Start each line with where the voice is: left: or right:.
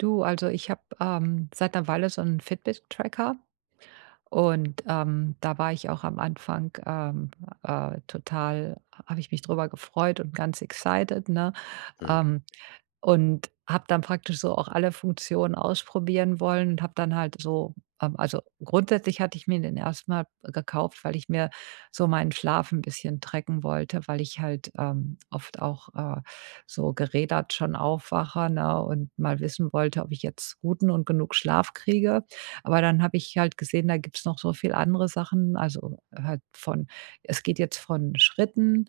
right: Du, also, ich habe, ähm, seit 'ner Weile so 'n Fitnesstracker und, ähm, da war ich auch am Anfang, ähm, äh, total habe ich mich drüber gefreut und ganz excited, ne?
left: Mhm.
right: Ähm, und habe dann praktisch so auch alle Funktionen ausprobieren wollen und habe dann halt so, ähm, also grundsätzlich hatte ich mir den erst mal gekauft, weil ich mir so meinen Schlaf 'n bisschen tracken wollte, weil ich halt, ähm, oft auch, äh, so gerädert schon aufwache, ne? Und mal wissen wollte, ob ich jetzt guten und genug Schlaf kriege. Aber dann habe ich halt gesehen, da gibt's noch so viel andere Sachen, also, halt von es geht jetzt von Schritten,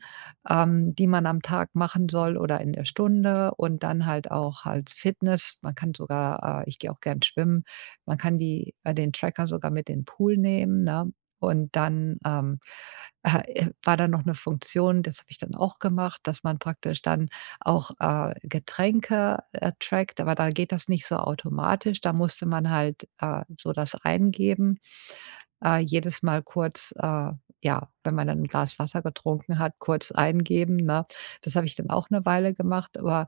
right: ähm, die man am Tag machen soll oder in der Stunde und dann halt auch als Fitness. Man kann sogar, äh ich gehe auch gern schwimmen. Man kann die äh, den Tracker sogar mit in ’n Pool nehmen, ne? Und dann, ähm, äh, e war da noch ’ne Funktion, das habe ich dann auch gemacht, dass man praktisch dann auch, äh, Getränke, äh, trackt, aber da geht das nicht so automatisch. Da musste man halt, äh, so das eingeben äh, jedes Mal kurz, äh, ja, wenn man dann 'n Glas Wasser getrunken hat, kurz eingeben, ne? Das habe ich dann auch 'ne Weile gemacht, aber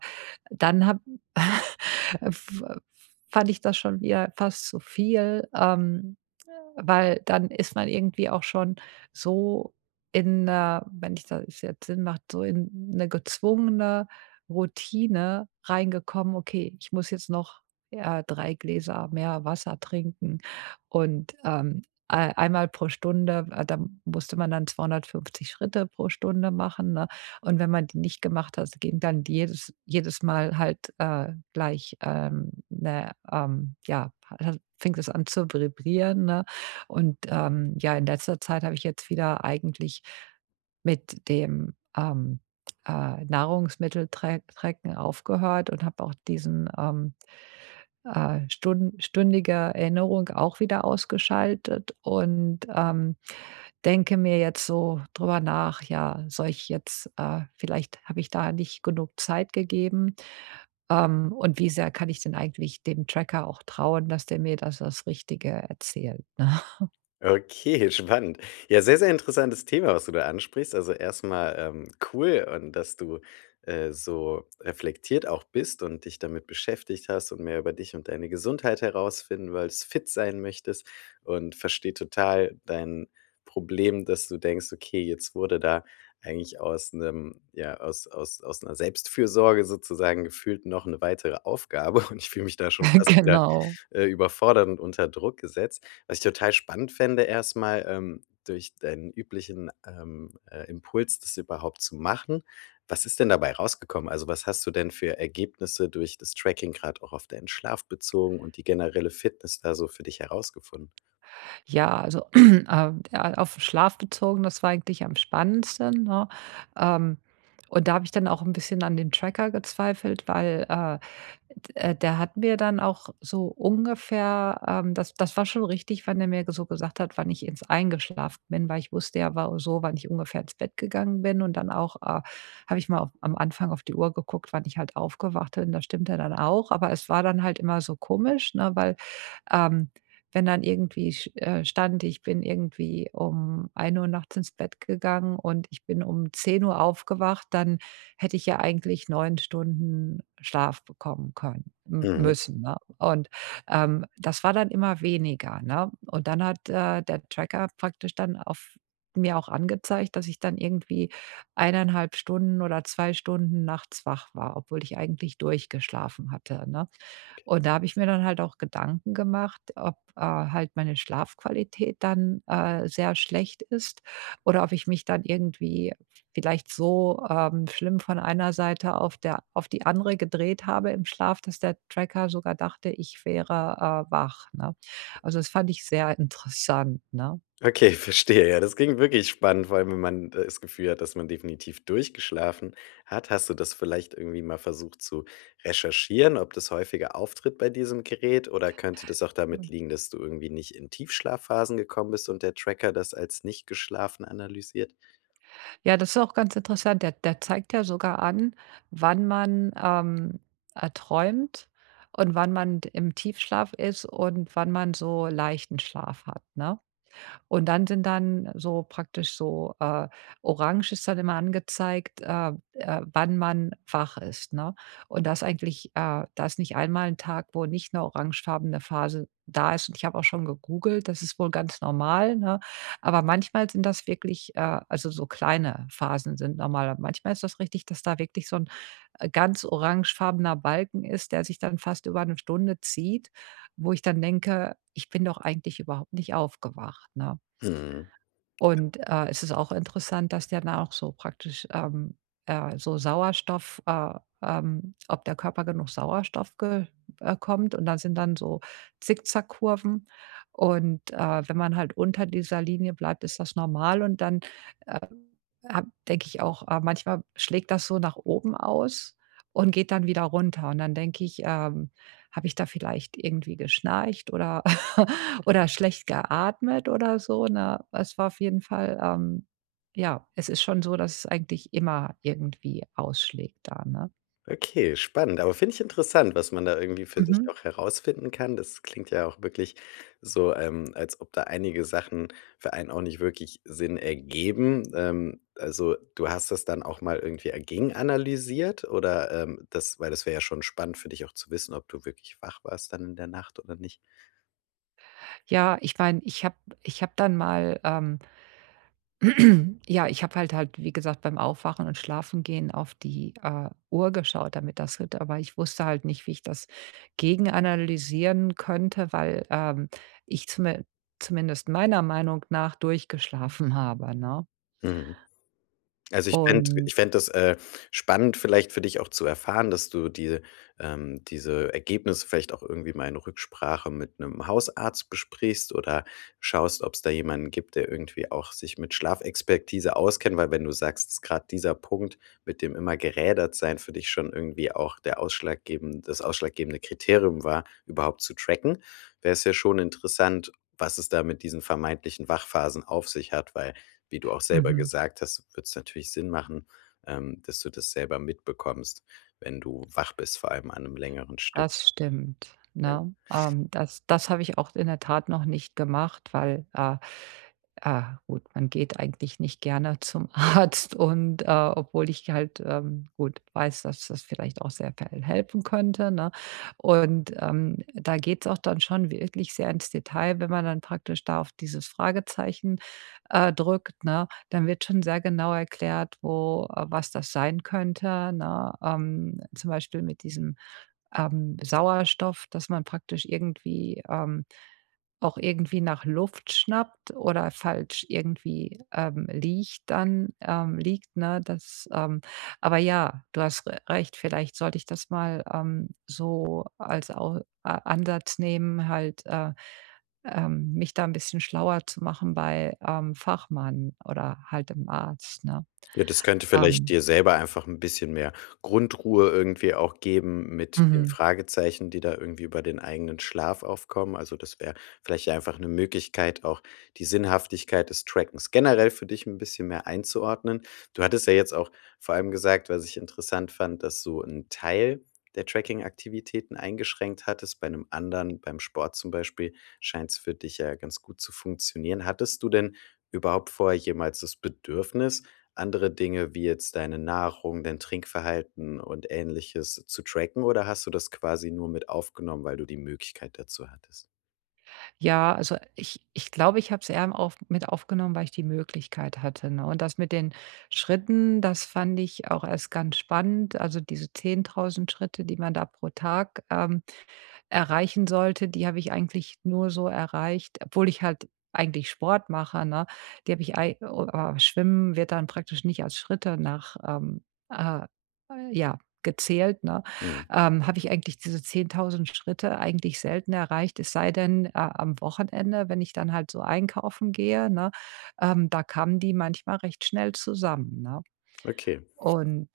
right: dann habe f fand ich das schon wieder fast zu viel, ähm, äh, weil dann ist man irgendwie auch schon so in äh, wenn ich das jetzt Sinn macht, so in 'ne gezwungene Routine reingekommen: „Okay, ich muss jetzt noch, äh, 3 Gläser mehr Wasser trinken.“, und, ähm, äh, einmal pro Stunde, äh, da musste man dann 250 Schritte pro Stunde machen, ne? Und wenn man die nicht gemacht hat, ging dann jedes jedes Mal halt, äh, gleich, ähm, 'ne, ähm ja, ha fing das an zu vibrieren, ne? Und ähm, ja, in letzter Zeit habe ich jetzt wieder eigentlich mit dem, ähm, äh, Nahrungsmitteltra Tracken aufgehört und habe auch diesen, ähm, äh, stun stündige Erinnerung auch wieder ausgeschaltet und, ähm, denke mir jetzt so drüber nach: „Ja, soll ich jetzt, äh vielleicht habe ich da nicht genug Zeit gegeben. Ähm, und wie sehr kann ich denn eigentlich dem Tracker auch trauen, dass der mir da das Richtige erzählt?“, ne?
left: Okay, spannend. Ja, sehr, sehr interessantes Thema, was du da ansprichst. Also, erst mal, ähm, cool und dass du, äh, so reflektiert auch bist und dich damit beschäftigt hast und mehr über dich und deine Gesundheit herausfinden willst, fit sein möchtest, und verstehe total dein Problem, dass du denkst: „Okay, jetzt wurde da eigentlich aus 'nem ja, aus aus aus 'ner Selbstfürsorge sozusagen gefühlt noch 'ne weitere Aufgabe und ich fühle mich da schon fast wieder,
right: Genau.
left: äh, überfordert und unter Druck gesetzt. Was ich total spannend fände erst mal, ähm, durch deinen üblichen, ähm, äh, Impuls, das überhaupt zu machen, was ist denn dabei rausgekommen? Also, was hast du denn für Ergebnisse durch das Tracking gerade auch auf deinen Schlaf bezogen und die generelle Fitness da so für dich herausgefunden?
right: Ja, also, a ja, auf 'n Schlaf bezogen, das war eigentlich am spannendsten, ne? Ähm, und da habe ich dann auch 'n bisschen an dem Tracker gezweifelt, weil, äh, d der hat mir dann auch so ungefähr ähm, das das war schon richtig, wann er mir so gesagt hat, wann ich ins eingeschlafen bin, weil ich wusste ja, war so wann ich ungefähr ins Bett gegangen bin, und dann auch, äh, habe ich mal auf am Anfang auf die Uhr geguckt, wann ich halt aufgewacht bin, das stimmte dann auch, aber es war dann halt immer so komisch, ne? Weil, ähm, wenn dann irgendwie sch äh, stand, ich bin irgendwie um 1:00 nachts ins Bett gegangen und ich bin um 10:00 aufgewacht, dann hätte ich ja eigentlich 9 Stunden Schlaf bekommen können mü
left: Mhm.
right: müssen, ne? Und, ähm, das war dann immer weniger, ne? Und dann hat, äh, der Tracker praktisch dann auf mir auch angezeigt, dass ich dann irgendwie 1 1/2 Stunden oder 2 Stunden nachts wach war, obwohl ich eigentlich durchgeschlafen hatte, ne? Und da habe ich mir dann halt auch Gedanken gemacht, ob, äh, halt meine Schlafqualität dann, äh, sehr schlecht ist oder ob ich mich dann irgendwie vielleicht so, ähm, schlimm von einer Seite auf der auf die andere gedreht habe im Schlaf, dass der Tracker sogar dachte, ich wäre, äh, wach, ne? Also, das fand ich sehr interessant, ne?
left: Okay, verstehe, ja. Das klingt wirklich spannend, vor allem, wenn man das Gefühl hat, dass man definitiv durchgeschlafen hat. Hast du das vielleicht irgendwie mal versucht zu recherchieren, ob das häufiger auftritt bei diesem Gerät oder könnte das auch damit
right: Mhm.
left: liegen, dass du irgendwie nicht in Tiefschlafphasen gekommen bist und der Tracker das als „nicht geschlafen“ analysiert?
right: Ja, das ist auch ganz interessant. Der der zeigt ja sogar an, wann man, ähm, äh, träumt, und wann man d im Tiefschlaf ist, und wann man so leichten Schlaf hat, ne? Und dann sind dann so praktisch so, äh Orange ist dann immer angezeigt, äh, äh, wann man wach ist, ne? Und da ist eigentlich äh, da ist nicht einmal 'n Tag, wo nicht 'ne orangefarbene Phase da ist und ich habe auch schon gegoogelt, das ist wohl ganz normal, ne? Aber manchmal sind das wirklich, äh also, so kleine Phasen sind normal. Aber manchmal ist das richtig, dass da wirklich so 'n, äh, ganz orangefarbener Balken ist, der sich dann fast über 1 Stunde zieht, wo ich dann denke: „Ich bin doch eigentlich überhaupt nicht aufgewacht.“, ne?
left: Mhm.
right: Und, äh, es ist auch interessant, dass der dann auch so praktisch, ähm, äh, so Sauerstoff, äh, ähm ob der Körper genug Sauerstoff ge äh, kommt und da sind dann so Zickzack-Kurven und, äh, wenn man halt unter dieser Linie bleibt, ist das normal und dann, äh, habe denke ich auch: „Äh, manchmal schlägt das so nach oben aus und geht dann wieder runter.“ Und dann denke ich, ähm: „Habe ich da vielleicht irgendwie geschnarcht oder oder schlecht geatmet oder so?“, ne? Es war auf jeden Fall, ähm ja, es ist schon so, dass es eigentlich immer irgendwie ausschlägt da, ne?
left: Okay, spannend, aber finde ich interessant, was man da irgendwie für sich
right: Mhm.
left: auch herausfinden kann. Das klingt ja auch wirklich so, ähm, als ob da einige Sachen für einen auch nicht wirklich Sinn ergeben. Ähm, also, du hast das dann auch mal irgendwie, äh, gegenanalysiert oder, ähm, das weil das wäre ja schon spannend für dich auch zu wissen, ob du wirklich wach warst dann in der Nacht oder nicht?
right: Ja, ich meine, ich habe ich habe dann mal ähm ja, ich habe halt halt, wie gesagt, beim Aufwachen und Schlafengehen auf die, äh, Uhr geschaut, damit das [unintelligible] Aber ich wusste halt nicht, wie ich das gegenanalysieren könnte, weil, ähm, ich zumin zumindest meiner Meinung nach durchgeschlafen habe, ne?
left: Mhm. Also, ich fänd
right: Und
left: ich fände das, äh, spannend, vielleicht für dich auch zu erfahren, dass du dir, ähm, diese Ergebnisse vielleicht auch irgendwie mal in Rücksprache mit 'nem Hausarzt besprichst oder schaust, ob's da jemanden gibt, der irgendwie auch sich mit Schlafexpertise auskennt. Weil, wenn du sagst, ist grad dieser Punkt mit dem immer gerädert sein für dich schon irgendwie auch der ausschlaggeben das ausschlaggebende Kriterium war, überhaupt zu tracken, wäre es ja schon interessant, was es da mit diesen vermeintlichen Wachphasen auf sich hat, weil, wie du auch selber
right: Mhm.
left: gesagt hast, würde es natürlich Sinn machen, ähm, dass du das selber mitbekommst, wenn du wach bist, vor allem an 'nem längeren Stück.
right: Das stimmt,
left: Ja.
right: ne? Ähm, das das habe ich auch in der Tat noch nicht gemacht, weil, äh, äh, gut, man geht eigentlich nicht gerne zum Arzt und, äh, obwohl ich halt, ähm, gut, weiß, dass das vielleicht auch sehr k helfen könnte, ne? Und, ähm, da geht's auch dann schon wirklich sehr ins Detail, wenn man dann praktisch da auf dieses Fragezeichen, äh, drückt, ne? Dann wird schon sehr genau erklärt, wo was das sein könnte, ne? Ähm, zum Beispiel mit diesem, ähm, Sauerstoff, dass man praktisch irgendwie ähm, auch irgendwie nach Luft schnappt oder falsch irgendwie, ähm, liegt dann ähm, liegt, ne, das, ähm aber ja, du hast r recht, vielleicht sollte ich das mal, ähm, so als Au A Ansatz nehmen, halt, äh, ähm, mich da 'n bisschen schlauer zu machen bei, ähm, Fachmann oder halt dem Arzt, ne,
left: Ja, das könnte vielleicht
right: ähm.
left: dir selber einfach 'n bisschen mehr Grundruhe irgendwie auch geben mit den
right: Mhm.
left: Fragezeichen, die da irgendwie über den eigenen Schlaf aufkommen. Also, das wäre vielleicht einfach 'ne Möglichkeit, auch die Sinnhaftigkeit des Trackens generell für dich 'n bisschen mehr einzuordnen. Du hattest ja jetzt auch vor allem gesagt, was ich interessant fand, dass du 'n Teil der Trackingaktivitäten eingeschränkt hattest bei 'nem anderen beim Sport zum Beispiel, scheint's für dich ja ganz gut zu funktionieren. Hattest du denn überhaupt vorher jemals das Bedürfnis, andere Dinge wie jetzt deine Nahrung, dein Trinkverhalten und Ähnliches zu tracken, oder hast du das quasi nur mit aufgenommen, weil du die Möglichkeit dazu hattest?
right: Ja, also, ich ich glaube, ich habe es eher m auf mit aufgenommen, weil ich die Möglichkeit hatte, ne? Und das mit den Schritten, das fand ich auch erst ganz spannend. Also, diese 10.000 Schritte, die man da pro Tag, ähm, erreichen sollte, die habe ich eigentlich nur so erreicht, obwohl ich halt eigentlich Sport mache, ne? Die habe ich ei oh, aber Schwimmen wird dann praktisch nicht als Schritte nach ähm, äh, ja, gezählt, ne?
left: Mhm.
right: Ähm, habe ich eigentlich diese 10.000 Schritte eigentlich selten erreicht. Es sei denn, äh, am Wochenende, wenn ich dann halt so einkaufen gehe, ne, ähm, da kamen die manchmal recht schnell zusammen, ne?
left: Okay.
right: Und,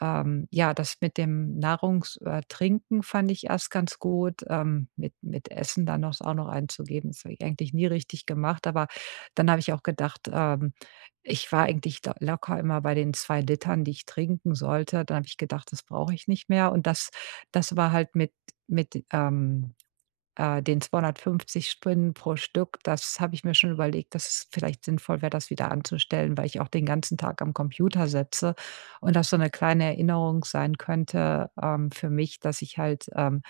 right: ähm, ja, das mit dem Nahrungs äh, Trinken fand ich erst ganz gut, ähm, mit mit Essen dann auch s auch noch einzugeben. Das habe ich eigentlich nie richtig gemacht, aber dann habe ich auch gedacht: „Ähm, ich war eigentlich da locker immer bei den 2 l, die ich trinken sollte.“ Dann habe ich gedacht: „Das brauche ich nicht mehr.“ Und das das war halt mit mit, ähm, äh, den 250 Spinnen pro Stück, das habe ich mir schon überlegt, dass es vielleicht sinnvoll wäre, das wieder anzustellen, weil ich auch den ganzen Tag am Computer setze und das so 'ne kleine Erinnerung sein könnte, ähm, für mich, dass ich halt, ähm,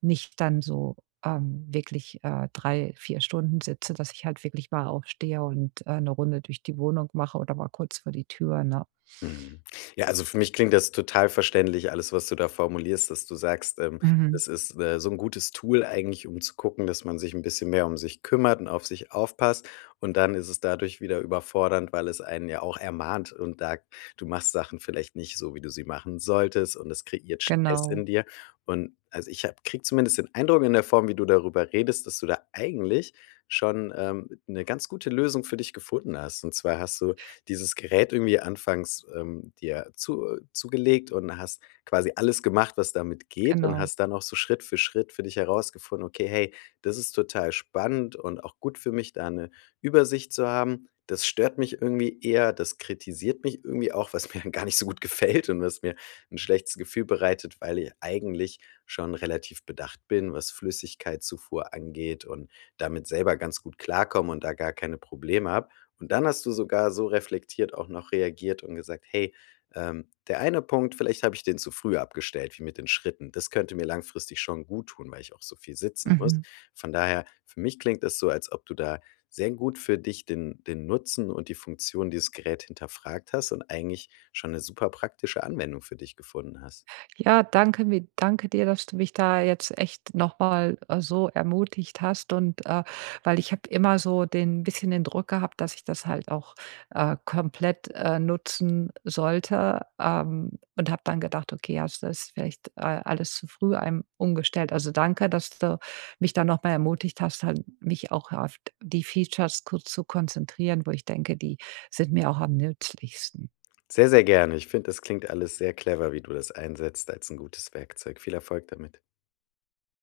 right: nicht dann so, ähm, wirklich, äh, 3, 4 Stunden sitze, dass ich halt wirklich mal aufstehe und, äh, 'ne Runde durch die Wohnung mache oder mal kurz vor die Tür, ne?
left: Mhm, ja, also, für mich klingt das total verständlich alles, was du da formulierst, dass du sagst, ähm,
right: Mhm.
left: es ist, äh, so 'n gutes Tool eigentlich, um zu gucken, dass man sich 'n bisschen mehr um sich kümmert und auf sich aufpasst. Und dann ist es dadurch wieder überfordernd, weil es einen ja auch ermahnt und sagt, du machst Sachen vielleicht nicht so, wie du sie machen solltest und das kreiert Stress in
right: Genau.
left: dir. Und, also, ich habe kriege zumindest den Eindruck in der Form, wie du darüber redest, dass du da eigentlich schon, ähm, 'ne ganz gute Lösung für dich gefunden hast. Und zwar hast du dieses Gerät irgendwie anfangs, ähm, dir zu äh, zugelegt und hast quasi alles gemacht, was damit geht und
right: Genau.
left: hast dann auch so Schritt für Schritt für dich herausgefunden: „Okay, hey, das ist total spannend und auch gut für mich, da 'ne Übersicht zu haben. Das stört mich irgendwie eher, das kritisiert mich irgendwie auch, was mir gar nicht so gut gefällt und was mir 'n schlechtes Gefühl bereitet, weil ich eigentlich schon relativ bedacht bin, was Flüssigkeitszufuhr angeht und damit selber ganz gut klarkomme und da gar keine Probleme habe.“ Und dann hast du sogar so reflektiert auch noch reagiert und gesagt: „Hey, ähm, der eine Punkt, vielleicht habe ich den zu früh abgestellt wie mit den Schritten. Das könnte mir langfristig schon guttun, weil ich auch so viel sitzen muss.“
right: Mhm.
left: Von daher, für mich klingt das so, als ob du da sehr gut für dich den den Nutzen und die Funktion dieses Gerät hinterfragt hast und eigentlich schon 'ne superpraktische Anwendung für dich gefunden hast.
right: Ja, danke mi danke dir, dass du mich da jetzt echt noch mal, äh, so ermutigt hast und, äh, weil ich habe immer so den bisschen den Druck gehabt, dass ich das halt auch, äh, komplett, äh, nutzen sollte, ähm, und habe dann gedacht: „Okay, ja, das ist vielleicht, äh, alles zu früh einem umgestellt.“ Also, danke, dass du mich da noch mal ermutigt hast, halt mich auch auf die Features ku zu konzentrieren, wo ich denke, die sind mir auch am nützlichsten.
left: Sehr, sehr gerne. Ich finde, das klingt alles sehr clever, wie du das einsetzt als 'n gutes Werkzeug. Viel Erfolg damit.